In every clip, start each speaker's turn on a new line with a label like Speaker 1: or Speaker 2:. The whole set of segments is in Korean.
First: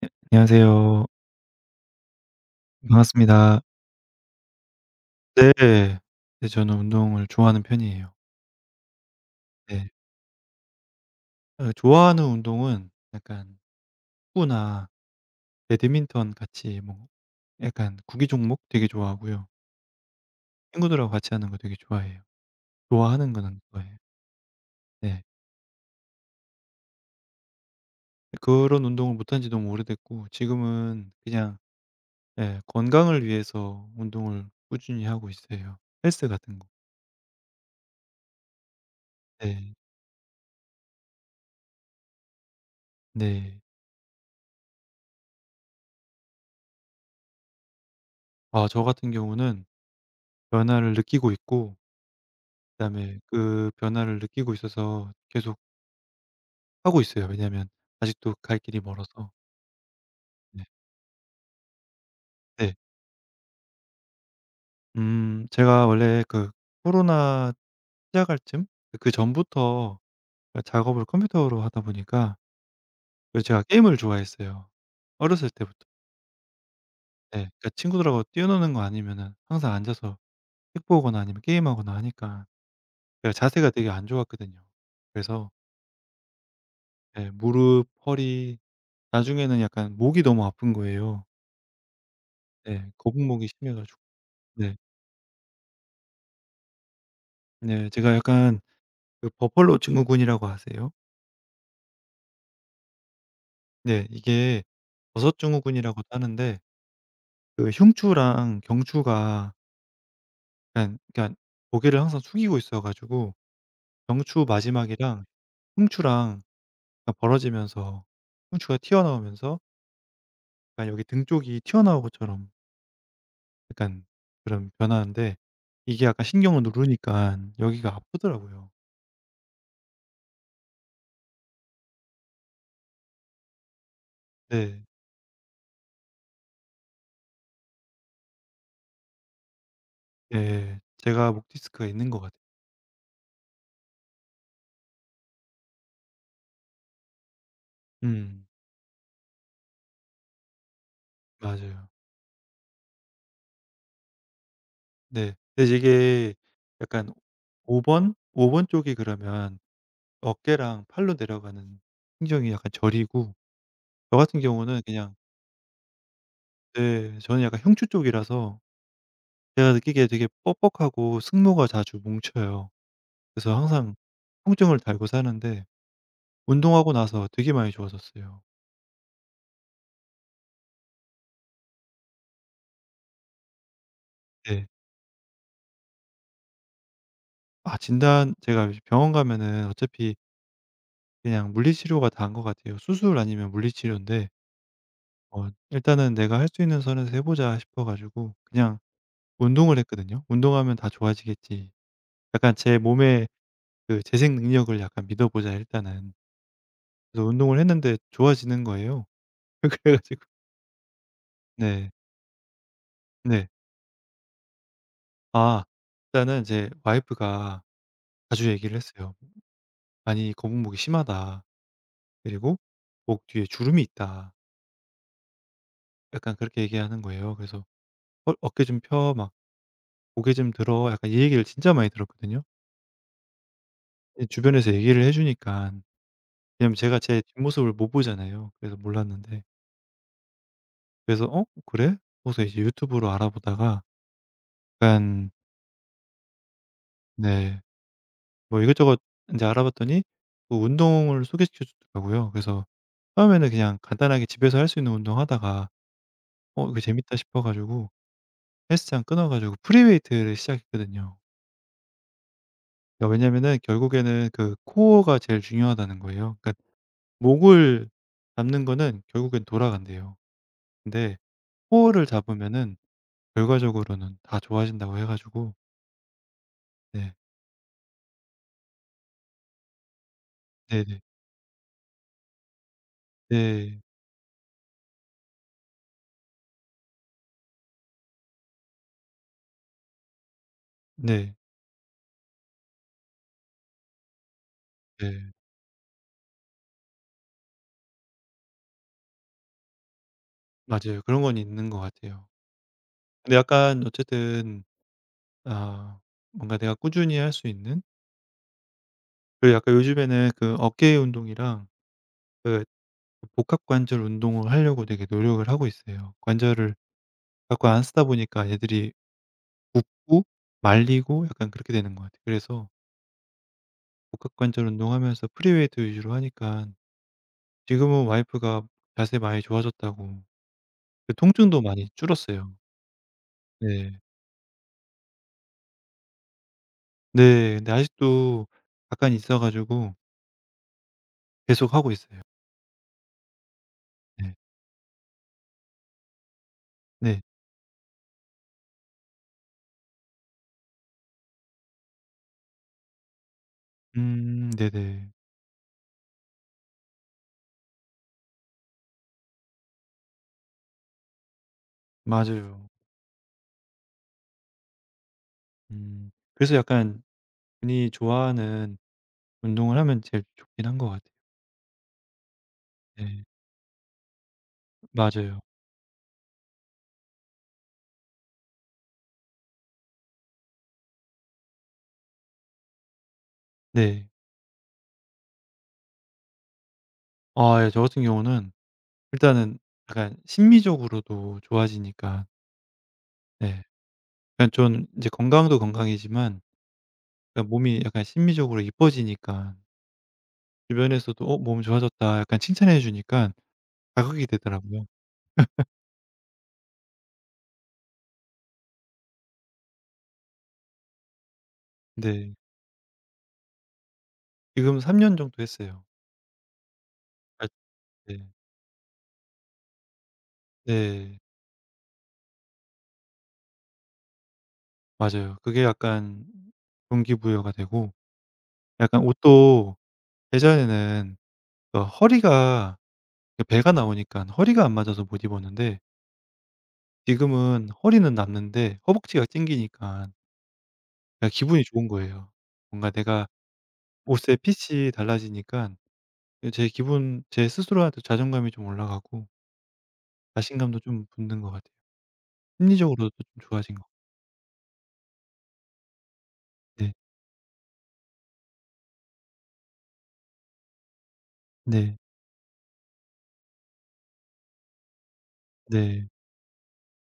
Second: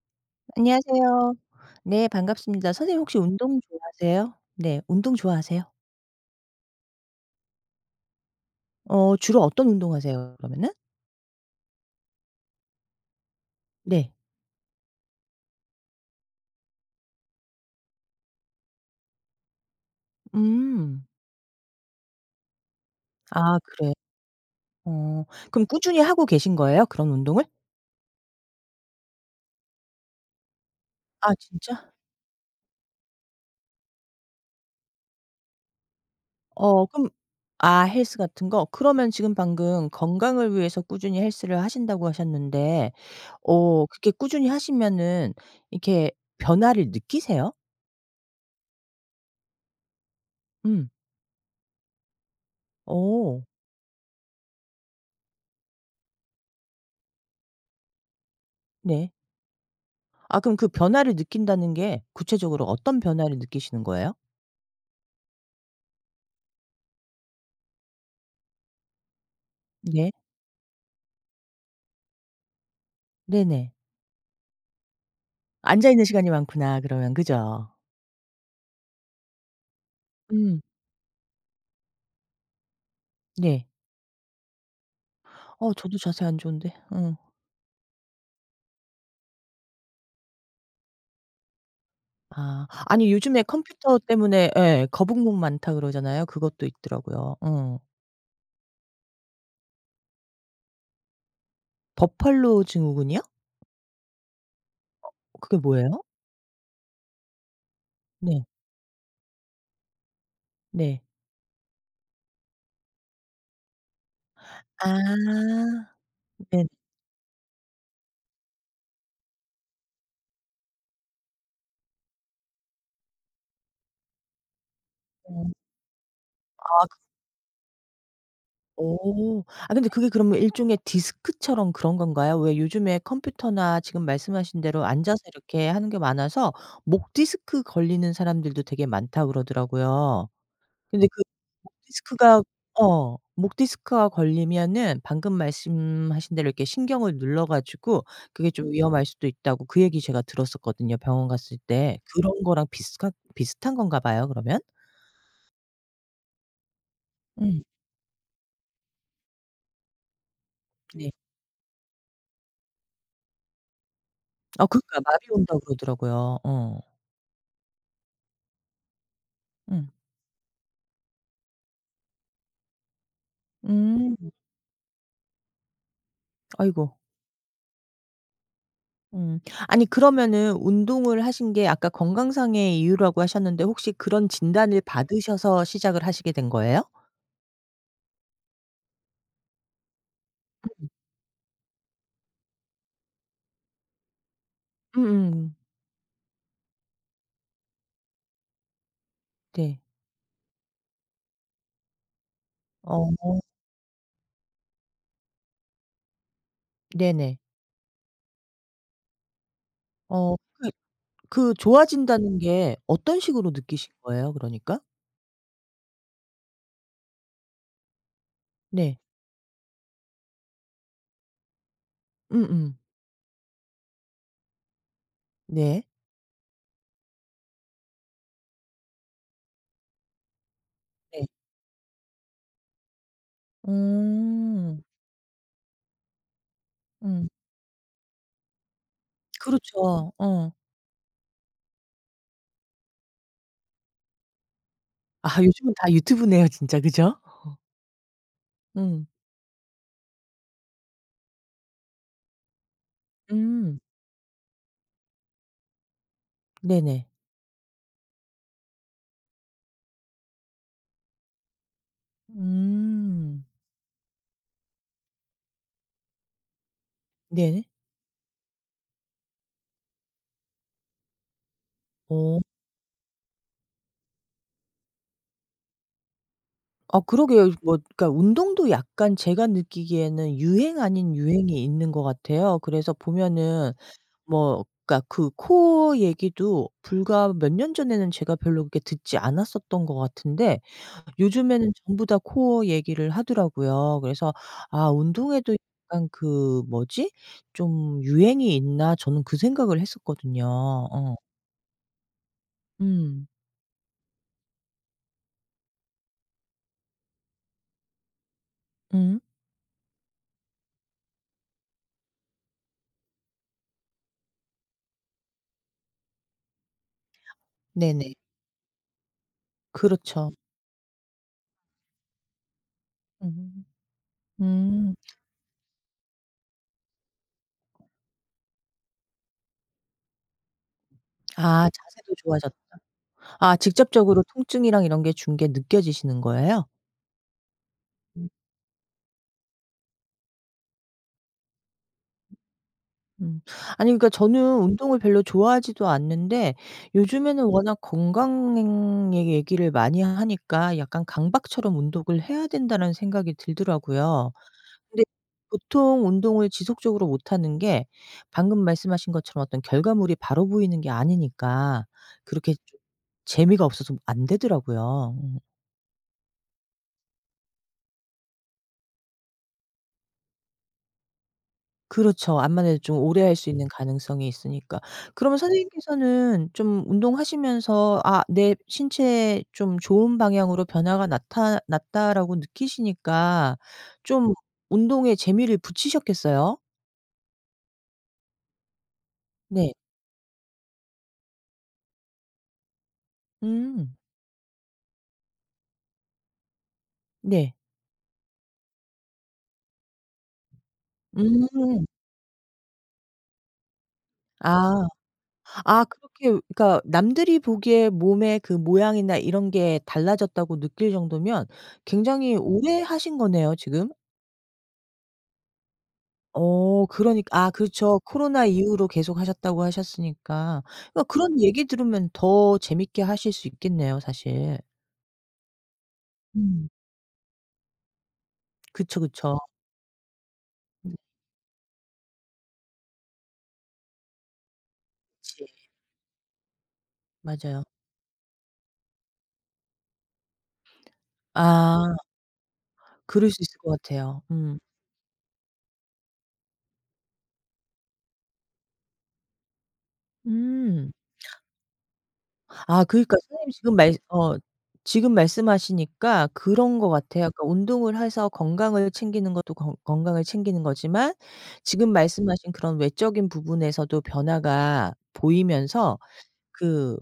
Speaker 1: 네 안녕하세요.
Speaker 2: 안녕하세요. 네, 반갑습니다. 선생님 혹시 운동
Speaker 1: 반갑습니다.
Speaker 2: 좋아하세요? 네. 운동 좋아하세요?
Speaker 1: 네. 네 저는 운동을 좋아하는 편이에요.
Speaker 2: 어, 주로 어떤
Speaker 1: 네.
Speaker 2: 운동하세요 그러면은?
Speaker 1: 어 좋아하는 운동은 약간
Speaker 2: 네.
Speaker 1: 축구나 배드민턴 같이 뭐 약간 구기 종목 되게 좋아하고요.
Speaker 2: 음.
Speaker 1: 친구들하고 같이 하는 거 되게 좋아해요. 좋아하는 건
Speaker 2: 아
Speaker 1: 안
Speaker 2: 그래요?
Speaker 1: 좋아해요.
Speaker 2: 어.
Speaker 1: 네.
Speaker 2: 그럼 꾸준히 하고 계신 거예요 그런 운동을?
Speaker 1: 그런 운동을 못한 지 너무 오래됐고 지금은
Speaker 2: 아
Speaker 1: 그냥
Speaker 2: 진짜?
Speaker 1: 예 건강을 위해서 운동을 꾸준히 하고 있어요. 헬스 같은 거.
Speaker 2: 어 그럼. 아 헬스 같은 거? 그러면 지금
Speaker 1: 네.
Speaker 2: 방금 건강을 위해서 꾸준히 헬스를 하신다고 하셨는데
Speaker 1: 네.
Speaker 2: 어 그렇게 꾸준히 하시면은 이렇게 변화를 느끼세요?
Speaker 1: 아 저 같은 경우는
Speaker 2: 음.
Speaker 1: 변화를 느끼고 있고, 그다음에
Speaker 2: 오.
Speaker 1: 그 변화를 느끼고 있어서 계속 하고 있어요. 왜냐하면 아직도 갈 길이
Speaker 2: 네.
Speaker 1: 멀어서.
Speaker 2: 아 그럼
Speaker 1: 네.
Speaker 2: 그 변화를 느낀다는 게 구체적으로
Speaker 1: 네.
Speaker 2: 어떤 변화를 느끼시는 거예요?
Speaker 1: 제가 원래 그 코로나 시작할 쯤 그전부터
Speaker 2: 네.
Speaker 1: 그 작업을 컴퓨터로 하다 보니까 그 제가
Speaker 2: 네네.
Speaker 1: 게임을 좋아했어요. 어렸을 때부터.
Speaker 2: 앉아 있는 시간이 많구나 그러면,
Speaker 1: 네.
Speaker 2: 그죠?
Speaker 1: 그러니까 친구들하고 뛰어노는 거 아니면은 항상 앉아서
Speaker 2: 음.
Speaker 1: 책 보거나 아니면 게임하거나 하니까 제가
Speaker 2: 네.
Speaker 1: 자세가 되게 안 좋았거든요. 그래서
Speaker 2: 어 저도 자세 안 좋은데. 어.
Speaker 1: 예 무릎, 허리 나중에는 약간 목이 너무 아픈 거예요.
Speaker 2: 아.
Speaker 1: 네.
Speaker 2: 아니 요즘에
Speaker 1: 거북목이 심해
Speaker 2: 컴퓨터
Speaker 1: 가지고.
Speaker 2: 때문에
Speaker 1: 네.
Speaker 2: 예 거북목 많다 그러잖아요. 그것도 있더라고요. 어.
Speaker 1: 네. 제가 약간 그 버팔로 증후군이라고 아세요?
Speaker 2: 버팔로 증후군이요?
Speaker 1: 네. 이게 버섯
Speaker 2: 그게 뭐예요?
Speaker 1: 증후군이라고도 하는데 그
Speaker 2: 네.
Speaker 1: 흉추랑 경추가 그러니깐
Speaker 2: 네.
Speaker 1: 그러니까 고개를 항상 숙이고 있어 가지고 경추
Speaker 2: 아.
Speaker 1: 마지막이랑 흉추랑
Speaker 2: 네네.
Speaker 1: 약간 벌어지면서 흉추가 튀어나오면서 약간 여기 등 쪽이 튀어나온 것처럼 약간 그런 변화인데,
Speaker 2: 어.
Speaker 1: 이게 약간 신경을
Speaker 2: 아.
Speaker 1: 누르니깐 여기가 아프더라고요.
Speaker 2: 오. 아 근데 그게 그러면 일종의 디스크처럼 그런 건가요? 왜 요즘에 컴퓨터나 지금 말씀하신
Speaker 1: 네.
Speaker 2: 대로 앉아서 이렇게 하는 게 많아서 목 디스크 걸리는 사람들도 되게 많다고 그러더라고요.
Speaker 1: 예.
Speaker 2: 근데 그
Speaker 1: 제가 목
Speaker 2: 목
Speaker 1: 디스크가 있는 것 같아요.
Speaker 2: 디스크가, 어 목 디스크가 걸리면은 방금 말씀하신 대로 이렇게 신경을 눌러 가지고
Speaker 1: 음.
Speaker 2: 그게 좀 위험할 수도 있다고 그 얘기 제가 들었었거든요, 병원 갔을
Speaker 1: 맞아요.
Speaker 2: 때. 그런 거랑 비슷한 건가 봐요, 그러면?
Speaker 1: 네. 근데 이게 약간
Speaker 2: 음.
Speaker 1: 5번 쪽이 그러면 어깨랑
Speaker 2: 네.
Speaker 1: 팔로 내려가는 신경이 약간 저리고, 저 같은
Speaker 2: 아
Speaker 1: 경우는
Speaker 2: 그러니까
Speaker 1: 그냥
Speaker 2: 마비 온다고 그러더라고요. 어.
Speaker 1: 네 저는 약간 흉추 쪽이라서 제가
Speaker 2: 음.
Speaker 1: 느끼기에 되게 뻑뻑하고 승모가 자주 뭉쳐요. 그래서 항상
Speaker 2: 음.
Speaker 1: 통증을 달고 사는데
Speaker 2: 아이고.
Speaker 1: 운동하고 나서 되게 많이 좋아졌어요.
Speaker 2: 음. 아니 그러면은 운동을 하신 게 아까 건강상의 이유라고 하셨는데 혹시 그런
Speaker 1: 네.
Speaker 2: 진단을 받으셔서 시작을 하시게 된 거예요?
Speaker 1: 아 진단 제가 이제 병원 가면은 어차피 그냥 물리치료가 다인 것 같아요. 수술 아니면 물리치료인데 어
Speaker 2: 음음.
Speaker 1: 일단은 '내가 할 수 있는 선에서 해 보자.' 싶어 가지고 그냥 운동을
Speaker 2: 네.
Speaker 1: 했거든요. '운동하면 다 좋아지겠지.' 약간 제
Speaker 2: 어.
Speaker 1: 몸의 그 재생 능력을 약간 믿어 보자 일단은. 그래서
Speaker 2: 네네.
Speaker 1: 운동을 했는데 좋아지는 거예요. 그래 가지고
Speaker 2: 어 그
Speaker 1: 네.
Speaker 2: 좋아진다는 게 어떤
Speaker 1: 네.
Speaker 2: 식으로 느끼신 거예요 그러니까?
Speaker 1: 아 일단은 이제 와이프가 자주 얘기를
Speaker 2: 네.
Speaker 1: 했어요. "아니 거북목이 심하다. 그리고
Speaker 2: 음음.
Speaker 1: 목 뒤에 주름이 있다."
Speaker 2: 네.
Speaker 1: 약간 그렇게 얘기하는 거예요. 그래서 "어 어깨 좀 펴." 막 "고개 좀 들어." 약간 이
Speaker 2: 네.
Speaker 1: 얘기를 진짜 많이 들었거든요. 이 주변에서
Speaker 2: 음.
Speaker 1: 얘기를 해주니까, 왜냐면 제가 제
Speaker 2: 음.
Speaker 1: 뒷모습을 못 보잖아요. 그래서 몰랐는데
Speaker 2: 그렇죠. 어.
Speaker 1: 그래서 '어 그래?' 그래서 이제 유튜브로 알아보다가 약간
Speaker 2: 아 요즘은 다 유튜브네요 진짜. 그죠?
Speaker 1: 네 뭐 이것저것
Speaker 2: 음.
Speaker 1: 인제 알아봤더니 그 운동을 소개시켜 주더라고요. 그래서 처음에는
Speaker 2: 음.
Speaker 1: 그냥 간단하게 집에서 할 수 있는 운동 하다가 '어 이거
Speaker 2: 네네.
Speaker 1: 재밌다.' 싶어 가지고 헬스장 끊어 가지고 프리웨이트를 시작했거든요. 그러니까
Speaker 2: 음.
Speaker 1: 왜냐면은 결국에는 그 코어가 제일 중요하다는 거예요. 그러니까
Speaker 2: 네.
Speaker 1: 목을 잡는 거는 결국엔 돌아간대요. 근데 코어를
Speaker 2: 어.
Speaker 1: 잡으면은 결과적으로는 다 좋아진다고 해 가지고
Speaker 2: 아
Speaker 1: 네.
Speaker 2: 그러게요. 뭐 그러니까 운동도 약간 제가 느끼기에는 유행
Speaker 1: 네네.
Speaker 2: 아닌 유행이 있는 것 같아요. 그래서 보면은
Speaker 1: 네.
Speaker 2: 뭐 그러니까 그 코어 얘기도 불과 몇 년 전에는 제가 별로 그렇게 듣지 않았었던 것 같은데
Speaker 1: 네.
Speaker 2: 요즘에는 전부 다 코어 얘기를 하더라고요. 그래서 '아
Speaker 1: 네.
Speaker 2: 운동에도 약간 그 뭐지? 좀 유행이 있나?' 저는 그 생각을 했었거든요.
Speaker 1: 맞아요.
Speaker 2: 어.
Speaker 1: 그런 건 있는 것 같아요.
Speaker 2: 음.
Speaker 1: 근데 약간 어쨌든 아 뭔가 내가 꾸준히 할 수 있는,
Speaker 2: 음.
Speaker 1: 그리고 약간 요즘에는 그 어깨 운동이랑 그 복합 관절 운동을 하려고 되게 노력을 하고 있어요. 관절을 자꾸 안 쓰다
Speaker 2: 네네.
Speaker 1: 보니까 얘들이 굽고
Speaker 2: 그렇죠.
Speaker 1: 말리고 약간 그렇게 되는 것 같아요. 그래서
Speaker 2: 음.
Speaker 1: 복합 관절
Speaker 2: 음.
Speaker 1: 운동하면서 프리웨이트 위주로 하니까 지금은 와이프가 자세 많이 좋아졌다고, 그 통증도
Speaker 2: 아
Speaker 1: 많이
Speaker 2: 자세도 좋아졌다.
Speaker 1: 줄었어요.
Speaker 2: 아
Speaker 1: 네.
Speaker 2: 직접적으로 통증이랑 이런 게 준 게 느껴지시는 거예요?
Speaker 1: 네. 근데
Speaker 2: 음.
Speaker 1: 아직도 약간 있어 가지고 계속 하고 있어요.
Speaker 2: 음. 아니 그러니까
Speaker 1: 네.
Speaker 2: 저는 운동을 별로 좋아하지도 않는데
Speaker 1: 네.
Speaker 2: 요즘에는 워낙 건강의 얘기를 많이 하니까 약간 강박처럼 '운동을 해야 된다.'는 생각이 들더라고요. 근데
Speaker 1: 네네.
Speaker 2: 보통 운동을 지속적으로 못하는 게 방금 말씀하신 것처럼 어떤 결과물이 바로 보이는 게 아니니까 그렇게
Speaker 1: 맞아요.
Speaker 2: 좀 재미가 없어서 안 되더라고요.
Speaker 1: 음. 그래서 약간 본인이 좋아하는 운동을 하면 제일 좋긴 한 것 같아요.
Speaker 2: 그렇죠. 안만해도 좀 오래
Speaker 1: 네.
Speaker 2: 할 수 있는 가능성이 있으니까. 그러면
Speaker 1: 맞아요.
Speaker 2: 선생님께서는 좀 운동하시면서 '아 내 신체에 좀 좋은 방향으로 변화가 나타 났다.'라고 느끼시니까
Speaker 1: 네.
Speaker 2: 좀 운동에 재미를 붙이셨겠어요?
Speaker 1: 아 예 저 같은 경우는 일단은
Speaker 2: 네.
Speaker 1: 약간 심미적으로도 좋아지니까 네.
Speaker 2: 음.
Speaker 1: 그러니까 전 이제 건강도 건강이지만 그러니까
Speaker 2: 네.
Speaker 1: 몸이 약간 심미적으로 이뻐지니까 주변에서도 "어 몸
Speaker 2: 음.
Speaker 1: 좋아졌다." 약간 칭찬해 주니까 자극이
Speaker 2: 아.
Speaker 1: 되더라고요.
Speaker 2: 아 그렇게 그러니까 남들이 보기에 몸의 그 모양이나 이런 게 달라졌다고 느낄 정도면
Speaker 1: 네.
Speaker 2: 굉장히 오래 하신 거네요 지금?
Speaker 1: 지금 3년 정도 했어요.
Speaker 2: 어 그러니 까
Speaker 1: 아
Speaker 2: 아 그렇죠.
Speaker 1: 네.
Speaker 2: 코로나 이후로 계속 하셨다고 하셨으니까. 그러니까
Speaker 1: 네.
Speaker 2: 그런 얘기 들으면 더 재밌게 하실 수 있겠네요 사실.
Speaker 1: 맞아요. 그게 약간
Speaker 2: 음.
Speaker 1: 동기부여가 되고
Speaker 2: 그쵸,
Speaker 1: 약간
Speaker 2: 그쵸.
Speaker 1: 옷도
Speaker 2: 음.
Speaker 1: 예전에는 그 허리가 그 배가 나오니까 허리가 안 맞아서 못
Speaker 2: 그치.
Speaker 1: 입었는데
Speaker 2: 맞아요.
Speaker 1: 지금은 허리는 남는데 허벅지가 찡기니까 그냥 기분이 좋은
Speaker 2: 아.
Speaker 1: 거예요. 뭔가 내가
Speaker 2: 그럴 수 있을 것 같아요.
Speaker 1: 옷의
Speaker 2: 음.
Speaker 1: 핏이 달라지니까 예 제 기분 제 스스로한테 자존감이 좀 올라가고 자신감도
Speaker 2: 음.
Speaker 1: 좀 붙는 것 같아요.
Speaker 2: 아
Speaker 1: 심리적으로도
Speaker 2: 그러니까
Speaker 1: 좀
Speaker 2: 선생님 지금
Speaker 1: 좋아진 것
Speaker 2: 말
Speaker 1: 같아요.
Speaker 2: 어 지금 말씀하시니까 그런 것
Speaker 1: 네.
Speaker 2: 같아요. 그러니까 운동을 해서 건강을 챙기는 것도 건 건강을 챙기는 거지만 지금
Speaker 1: 네.
Speaker 2: 말씀하신 그런 외적인 부분에서도 변화가 보이면서
Speaker 1: 네.
Speaker 2: 그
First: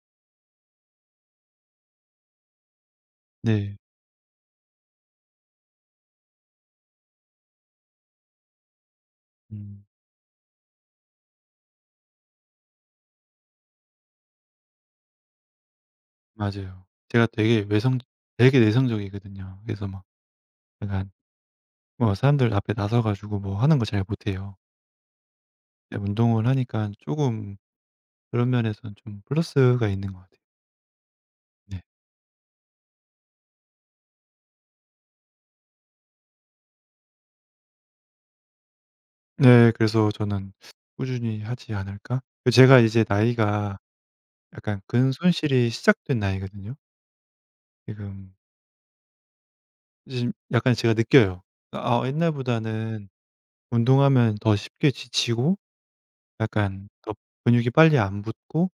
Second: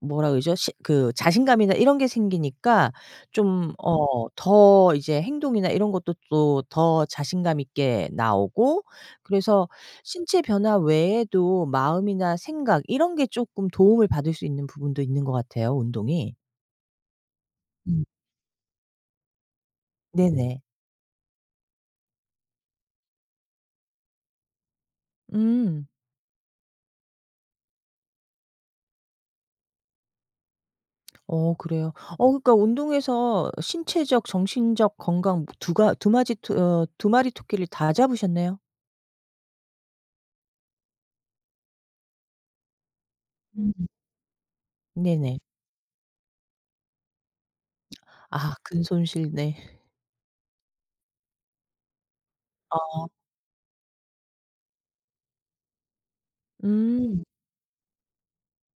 Speaker 2: 뭐라 그러죠? 시 그 자신감이나 이런 게 생기니까 좀
Speaker 1: 네.
Speaker 2: 어 더 이제 행동이나 이런 것도 또 더 자신감 있게 나오고 그래서
Speaker 1: 음
Speaker 2: 신체 변화 외에도 마음이나 생각 이런 게 조금 도움을 받을 수 있는 부분도 있는 것 같아요 운동이.
Speaker 1: 맞아요. 제가 되게 외성
Speaker 2: 음.
Speaker 1: 되게 내성적이거든요. 그래서 막
Speaker 2: 네네.
Speaker 1: 약간 뭐 사람들 앞에 나서 가지고 뭐 하는 걸 잘 못해요.
Speaker 2: 음.
Speaker 1: 근데 운동을 하니까 조금 그런 면에서는 좀 플러스가 있는 것 같아요.
Speaker 2: 어
Speaker 1: 네.
Speaker 2: 그래요. 어 그러니까 운동에서 신체적, 정신적 건강 두가 두마지 토 어 두 마리 토끼를 다 잡으셨네요.
Speaker 1: 네 그래서 저는 '꾸준히 하지 않을까?' 그 제가 이제
Speaker 2: 음.
Speaker 1: 나이가 약간
Speaker 2: 네네.
Speaker 1: 근손실이 시작된 나이거든요. 지금
Speaker 2: 아 근 손실 네.
Speaker 1: 지금 약간 제가 느껴요. 그러니까 아
Speaker 2: 어.
Speaker 1: 옛날보다는 운동하면 더 쉽게 지치고 약간 더
Speaker 2: 음.
Speaker 1: 근육이 빨리 안 붙고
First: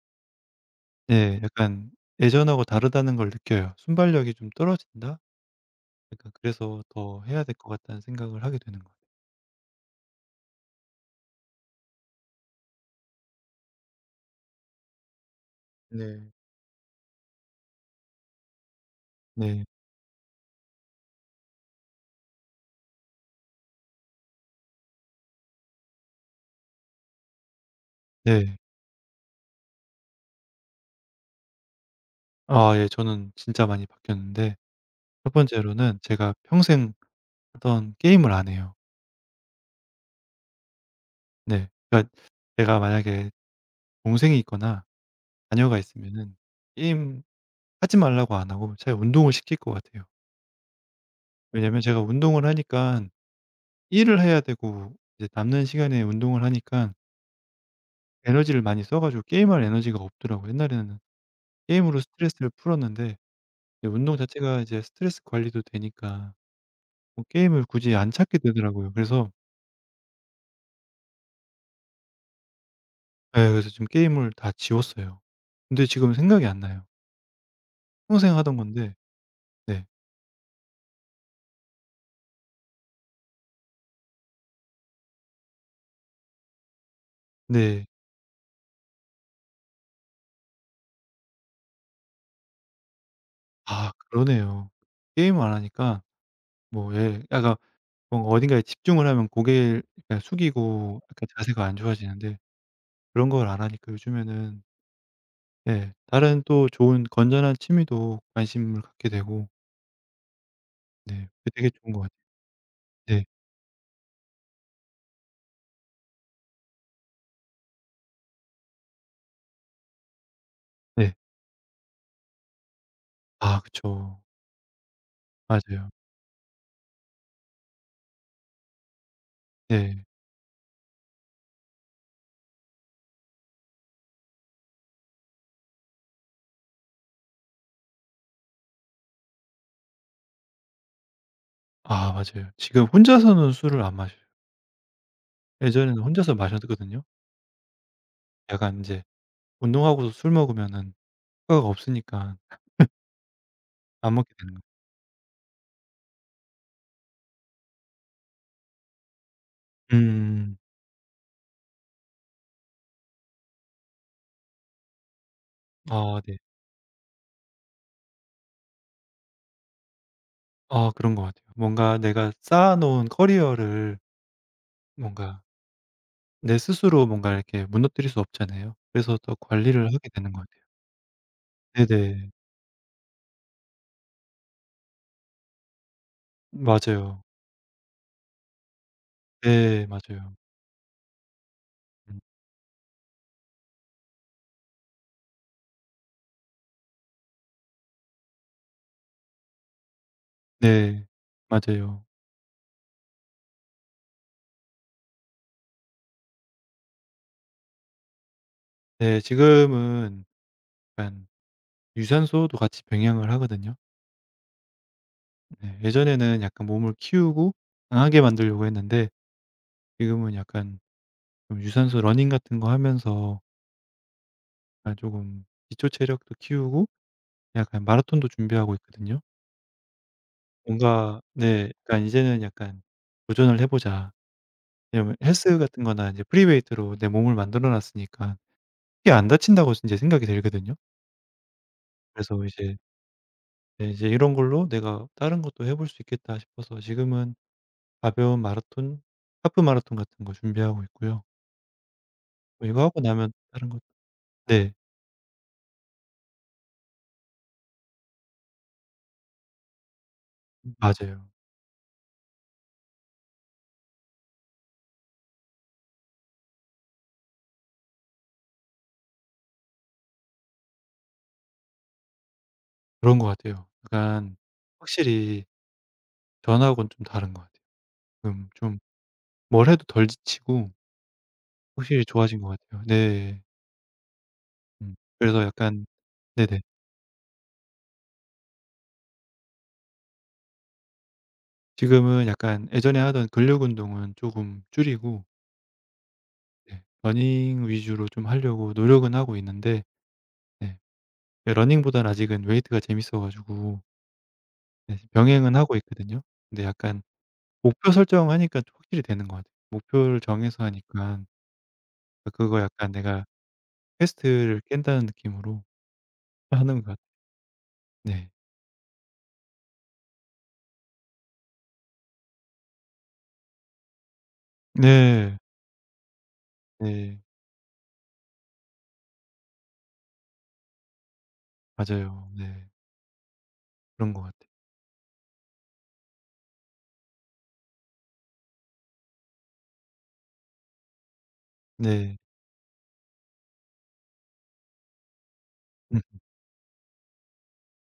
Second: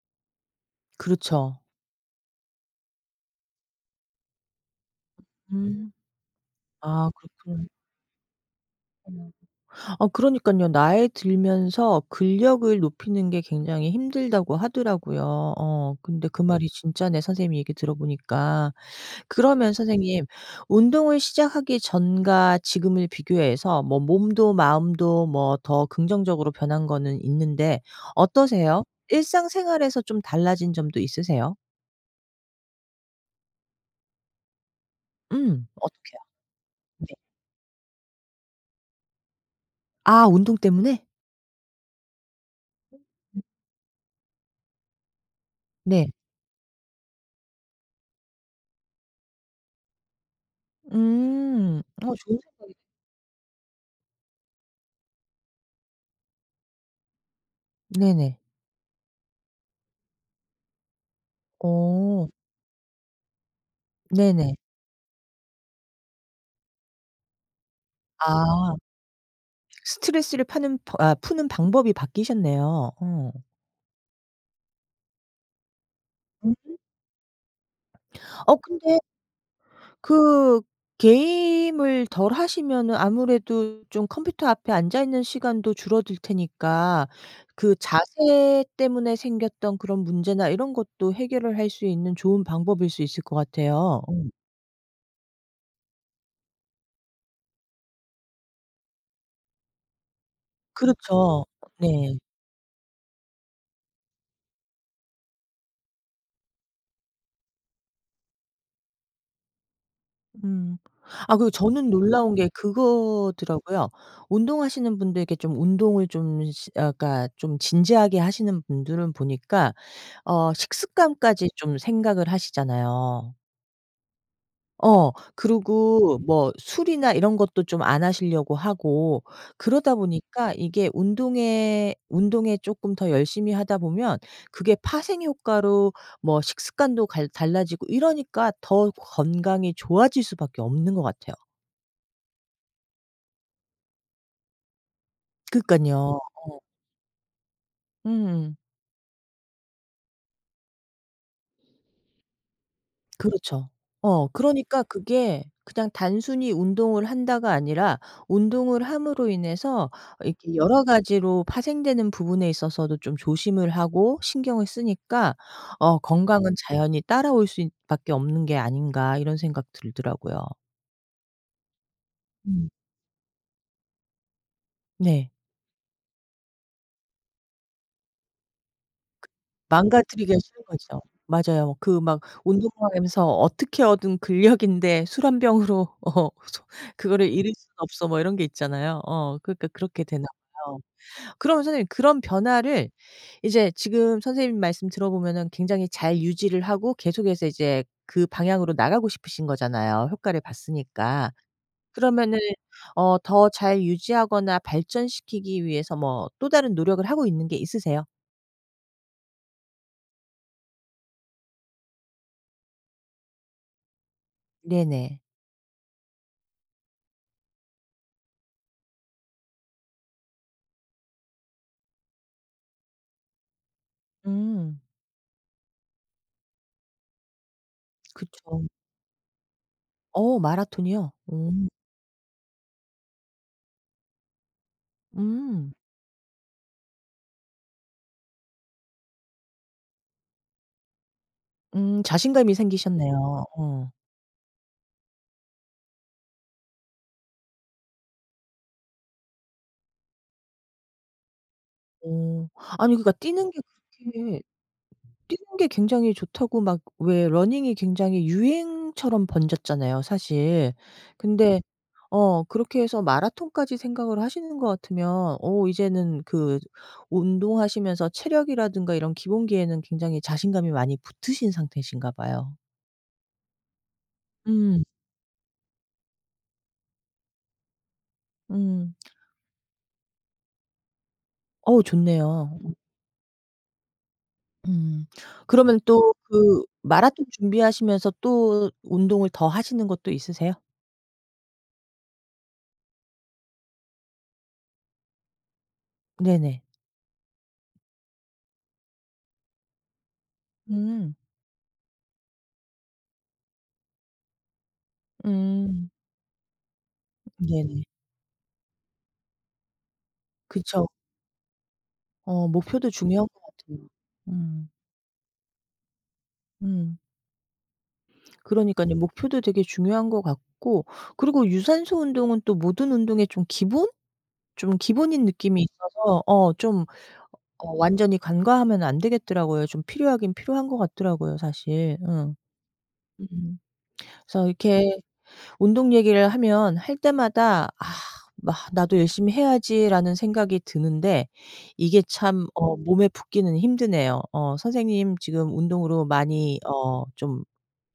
Speaker 1: 네
Speaker 2: 그렇죠.
Speaker 1: 약간 예전하고 다르다는 걸 느껴요. 순발력이 좀 떨어진다?
Speaker 2: 음.
Speaker 1: 그러니까 그래서
Speaker 2: 아
Speaker 1: 더 해야 될
Speaker 2: 그렇구나.
Speaker 1: 것 같다는 생각을 하게 되는 거예요.
Speaker 2: 음. 아 그러니깐요. 나이 들면서 근력을 높이는 게 굉장히 힘들다고 하더라고요. 어
Speaker 1: 네.
Speaker 2: 근데 그 말이 진짜네 선생님 얘기 들어보니까.
Speaker 1: 네.
Speaker 2: 그러면 선생님 운동을 시작하기 전과 지금을 비교해서 뭐 몸도 마음도 뭐 더 긍정적으로 변한 거는 있는데
Speaker 1: 네.
Speaker 2: 어떠세요? 일상생활에서 좀 달라진 점도 있으세요?
Speaker 1: 아 예 저는 진짜 많이 바뀌었는데 첫
Speaker 2: 음.
Speaker 1: 번째로는
Speaker 2: 어떻게요?
Speaker 1: 제가 평생
Speaker 2: 네.
Speaker 1: 하던 게임을 안 해요.
Speaker 2: 아 운동 때문에?
Speaker 1: 네. 그러니까 제가 만약에 동생이 있거나 자녀가
Speaker 2: 네.
Speaker 1: 있으면은 게임 하지 말라고 안 하고 차라리 운동을 시킬 것 같아요.
Speaker 2: 음.
Speaker 1: 왜냐면 제가
Speaker 2: 어 좋은
Speaker 1: 운동을
Speaker 2: 생각이.
Speaker 1: 하니깐 일을 해야 되고 이제 남는 시간에 운동을 하니까
Speaker 2: 네네.
Speaker 1: 에너지를 많이 써 가지고 게임할 에너지가 없더라고요. 옛날에는 게임으로
Speaker 2: 어.
Speaker 1: 스트레스를 풀었는데 근데 운동
Speaker 2: 네네.
Speaker 1: 자체가 이제 스트레스 관리도 되니까 뭐 게임을 굳이 안 찾게
Speaker 2: 아
Speaker 1: 되더라고요. 그래서
Speaker 2: 스트레스를 파는 버 아 푸는 방법이 바뀌셨네요. 어.
Speaker 1: 예 그래서 지금 게임을 다 지웠어요. 근데 지금 생각이
Speaker 2: 음.
Speaker 1: 안 나요. 평생
Speaker 2: 어
Speaker 1: 하던 건데
Speaker 2: 근데
Speaker 1: 네.
Speaker 2: 그 게임을 덜 하시면은 아무래도 좀 컴퓨터 앞에 앉아 있는 시간도 줄어들 테니까 그
Speaker 1: 네.
Speaker 2: 자세 때문에 생겼던 그런 문제나 이런 것도 해결을 할 수 있는 좋은 방법일 수 있을 것
Speaker 1: 아
Speaker 2: 같아요. 음.
Speaker 1: 그러네요. 게임을 안 하니까 뭐 예 약간 뭔가 어딘가에 집중을 하면 고개를 약간 숙이고 약간
Speaker 2: 그렇죠.
Speaker 1: 자세가 안
Speaker 2: 네.
Speaker 1: 좋아지는데 그런 걸 안 하니까 요즘에는 예 다른 또 좋은 건전한 취미도 관심을 갖게 되고
Speaker 2: 음.
Speaker 1: 네
Speaker 2: 아 그리고
Speaker 1: 그게 되게
Speaker 2: 저는
Speaker 1: 좋은 것 같아요.
Speaker 2: 놀라운 게
Speaker 1: 네.
Speaker 2: 그거더라고요. 운동하시는 분들께 좀 운동을 좀 시 아 그러니까 좀 진지하게 하시는 분들은 보니까 어
Speaker 1: 네.
Speaker 2: 식습관까지 좀 생각을 하시잖아요.
Speaker 1: 아 그쵸.
Speaker 2: 어
Speaker 1: 맞아요.
Speaker 2: 그리고 뭐 술이나 이런 것도 좀 안 하시려고 하고 그러다
Speaker 1: 네.
Speaker 2: 보니까 이게 운동에 쪼끔 더 열심히 하다 보면 그게 파생 효과로 뭐 식습관도 갈 달라지고 이러니까 더 건강이 좋아질 수밖에 없는 것 같아요.
Speaker 1: 아 맞아요. 지금 혼자서는 술을 안 마셔요. 예전에는
Speaker 2: 그니깐요.
Speaker 1: 혼자서 마셨거든요.
Speaker 2: 음.
Speaker 1: 약간 인제 운동하고서 술 먹으면은 효과가 없으니까
Speaker 2: 그렇죠.
Speaker 1: 안
Speaker 2: 어
Speaker 1: 먹게 되는 거
Speaker 2: 그러니까 그게 그냥 단순히 운동을 한다가 아니라 운동을 함으로 인해서 이렇게
Speaker 1: 음.
Speaker 2: 여러 가지로 파생되는 부분에 있어서도 좀 조심을 하고 신경을 쓰니까 어
Speaker 1: 아 네.
Speaker 2: '건강은 자연히 따라올 수 밖에 없는 게 아닌가.' 이런 생각 들더라고요.
Speaker 1: 아 그런 것 같아요. 뭔가 내가
Speaker 2: 음.
Speaker 1: 쌓아 놓은 커리어를
Speaker 2: 네.
Speaker 1: 뭔가 내 스스로 뭔가 이렇게 무너뜨릴 수 없잖아요. 그래서 더 관리를 하게 되는
Speaker 2: 망가뜨리기가
Speaker 1: 것
Speaker 2: 싫은
Speaker 1: 같아요.
Speaker 2: 거죠. 맞아요. 그 막
Speaker 1: 네네.
Speaker 2: 운동하면서 어떻게 얻은 근력인데 술 한 병으로 어 소
Speaker 1: 맞아요.
Speaker 2: 그거를 "잃을 수는 없어." 뭐 이런 게 있잖아요. 어 그러니까
Speaker 1: 네
Speaker 2: 그렇게 되나
Speaker 1: 맞아요.
Speaker 2: 봐요. 그러면 선생님
Speaker 1: 음
Speaker 2: 그런 변화를 이제 지금 선생님 말씀 들어보면은 굉장히 잘 유지를 하고 계속해서 이제 그 방향으로 나가고 싶으신 거잖아요, 효과를
Speaker 1: 네.
Speaker 2: 봤으니까.
Speaker 1: 맞아요.
Speaker 2: 그러면은 어 더 잘 유지하거나 발전시키기 위해서 뭐 또 다른 노력을 하고 있는 게 있으세요?
Speaker 1: 네 지금은 약간 유산소도 같이 병행을 하거든요.
Speaker 2: 네네.
Speaker 1: 네. 예전에는 약간 몸을 키우고 강하게 만들려고 했는데 지금은 약간 좀 유산소 러닝 같은 거 하면서
Speaker 2: 음.
Speaker 1: 약간 금 기초 체력도 키우고 약간 마라톤도
Speaker 2: 그쵸.
Speaker 1: 준비하고 있거든요.
Speaker 2: 어 마라톤이요?
Speaker 1: 뭔가
Speaker 2: 오.
Speaker 1: 네 그러니까 이제는 약간 '도전을 해 보자.' 왜냐면 헬스
Speaker 2: 음.
Speaker 1: 같은 거나 이제 프리웨이트로 내 몸을 만들어 놨으니까 크게 안 다친다고 이제 생각이 들거든요. 그래서
Speaker 2: 자신감이
Speaker 1: 이제
Speaker 2: 생기셨네요.
Speaker 1: 네
Speaker 2: 어.
Speaker 1: 이제 이런 걸로 '내가 다른 것도 해볼 수 있겠다.' 싶어서 지금은 가벼운 마라톤 하프 마라톤 같은 거 준비하고 있고요.
Speaker 2: 어.
Speaker 1: 뭐 이거
Speaker 2: 아니
Speaker 1: 하고
Speaker 2: 그러니까
Speaker 1: 나면 다른 것 네.
Speaker 2: 뛰는 게 굉장히 좋다고 막 왜 러닝이 굉장히 유행처럼 번졌잖아요, 사실.
Speaker 1: 맞아요.
Speaker 2: 근데 어 그렇게 해서 마라톤까지 생각을 하시는 것 같으면 어 이제는 그 운동하시면서 체력이라든가 이런 기본기에는 굉장히 자신감이 많이 붙으신 상태이신가 봐요.
Speaker 1: 그런 것 같아요. 약간
Speaker 2: 음.
Speaker 1: 확실히 전하고는 좀 다른 것 같아요. 지좀
Speaker 2: 음.
Speaker 1: 뭘 해도 덜 지치고
Speaker 2: 어우
Speaker 1: 확실히 좋아진 것
Speaker 2: 좋네요.
Speaker 1: 같아요. 네. 음.
Speaker 2: 음.
Speaker 1: 그래서
Speaker 2: 그러면
Speaker 1: 약간
Speaker 2: 또
Speaker 1: 네네.
Speaker 2: 그 마라톤 준비하시면서 또 운동을 더 하시는 것도 있으세요?
Speaker 1: 지금은 약간 예전에 하던 근력 운동은 쪼금 줄이고
Speaker 2: 네네.
Speaker 1: 네 러닝 위주로 좀 하려고 노력은 하고 있는데 네
Speaker 2: 음.
Speaker 1: 네, 러닝보다는 아직은 웨이트가 재밌어 가지고 네 병행은 하고
Speaker 2: 음.
Speaker 1: 있거든요. 근데 약간
Speaker 2: 네네.
Speaker 1: 목표 설정하니까 확실히 되는 것 같아요. 목표를 정해서
Speaker 2: 그쵸.
Speaker 1: 하니까. 아,
Speaker 2: 어
Speaker 1: 그거
Speaker 2: 목표도
Speaker 1: 약간 내가
Speaker 2: 중요한 것 같아요.
Speaker 1: 퀘스트를
Speaker 2: 음.
Speaker 1: 깬다는 느낌으로 하는 것
Speaker 2: 음.
Speaker 1: 같아요. 네.
Speaker 2: 그러니깐요. 목표도 되게 중요한 것 같고 그리고 유산소 운동은 또 모든 운동의 좀 기본? 좀 기본인
Speaker 1: 네.
Speaker 2: 느낌이 있어서 어 좀
Speaker 1: 네.
Speaker 2: 어 완전히 간과하면 안 되겠더라고요. 좀 필요하긴 필요한 것 같더라고요 사실.
Speaker 1: 맞아요.
Speaker 2: 응.
Speaker 1: 네.
Speaker 2: 음.
Speaker 1: 그런 것
Speaker 2: 그래서
Speaker 1: 같아요.
Speaker 2: 이렇게 운동 얘기를 하면 할 때마다 '아 막 나도 열심히 해야지.'라는 생각이 드는데 이게
Speaker 1: 네.
Speaker 2: 참 어 몸에 붙기는 힘드네요. 어 선생님 지금
Speaker 1: 음
Speaker 2: 운동으로 많이 어 좀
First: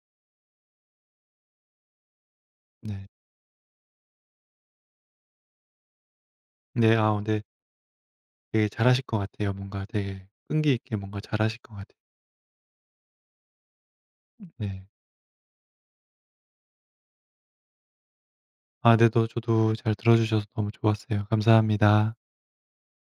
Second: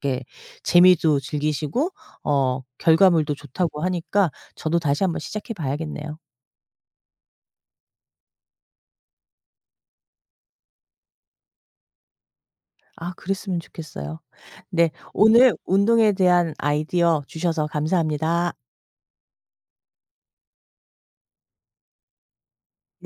Speaker 2: 이렇게 재미도 즐기시고 어
Speaker 1: 네.
Speaker 2: 결과물도 좋다고 하니까 저도 다시 한번 시작해 봐야겠네요.
Speaker 1: 네. 아 근데 되게 잘하실 것 같아요. 뭔가 되게 끈기 있게 뭔가 잘하실 것 같아요.
Speaker 2: 아 그랬으면 좋겠어요.
Speaker 1: 네.
Speaker 2: 네. 오늘 운동에 대한 아이디어 주셔서 감사합니다.
Speaker 1: 아 네. 또 저도 잘 들어 주셔서 너무 좋았어요. 감사합니다.
Speaker 2: 네.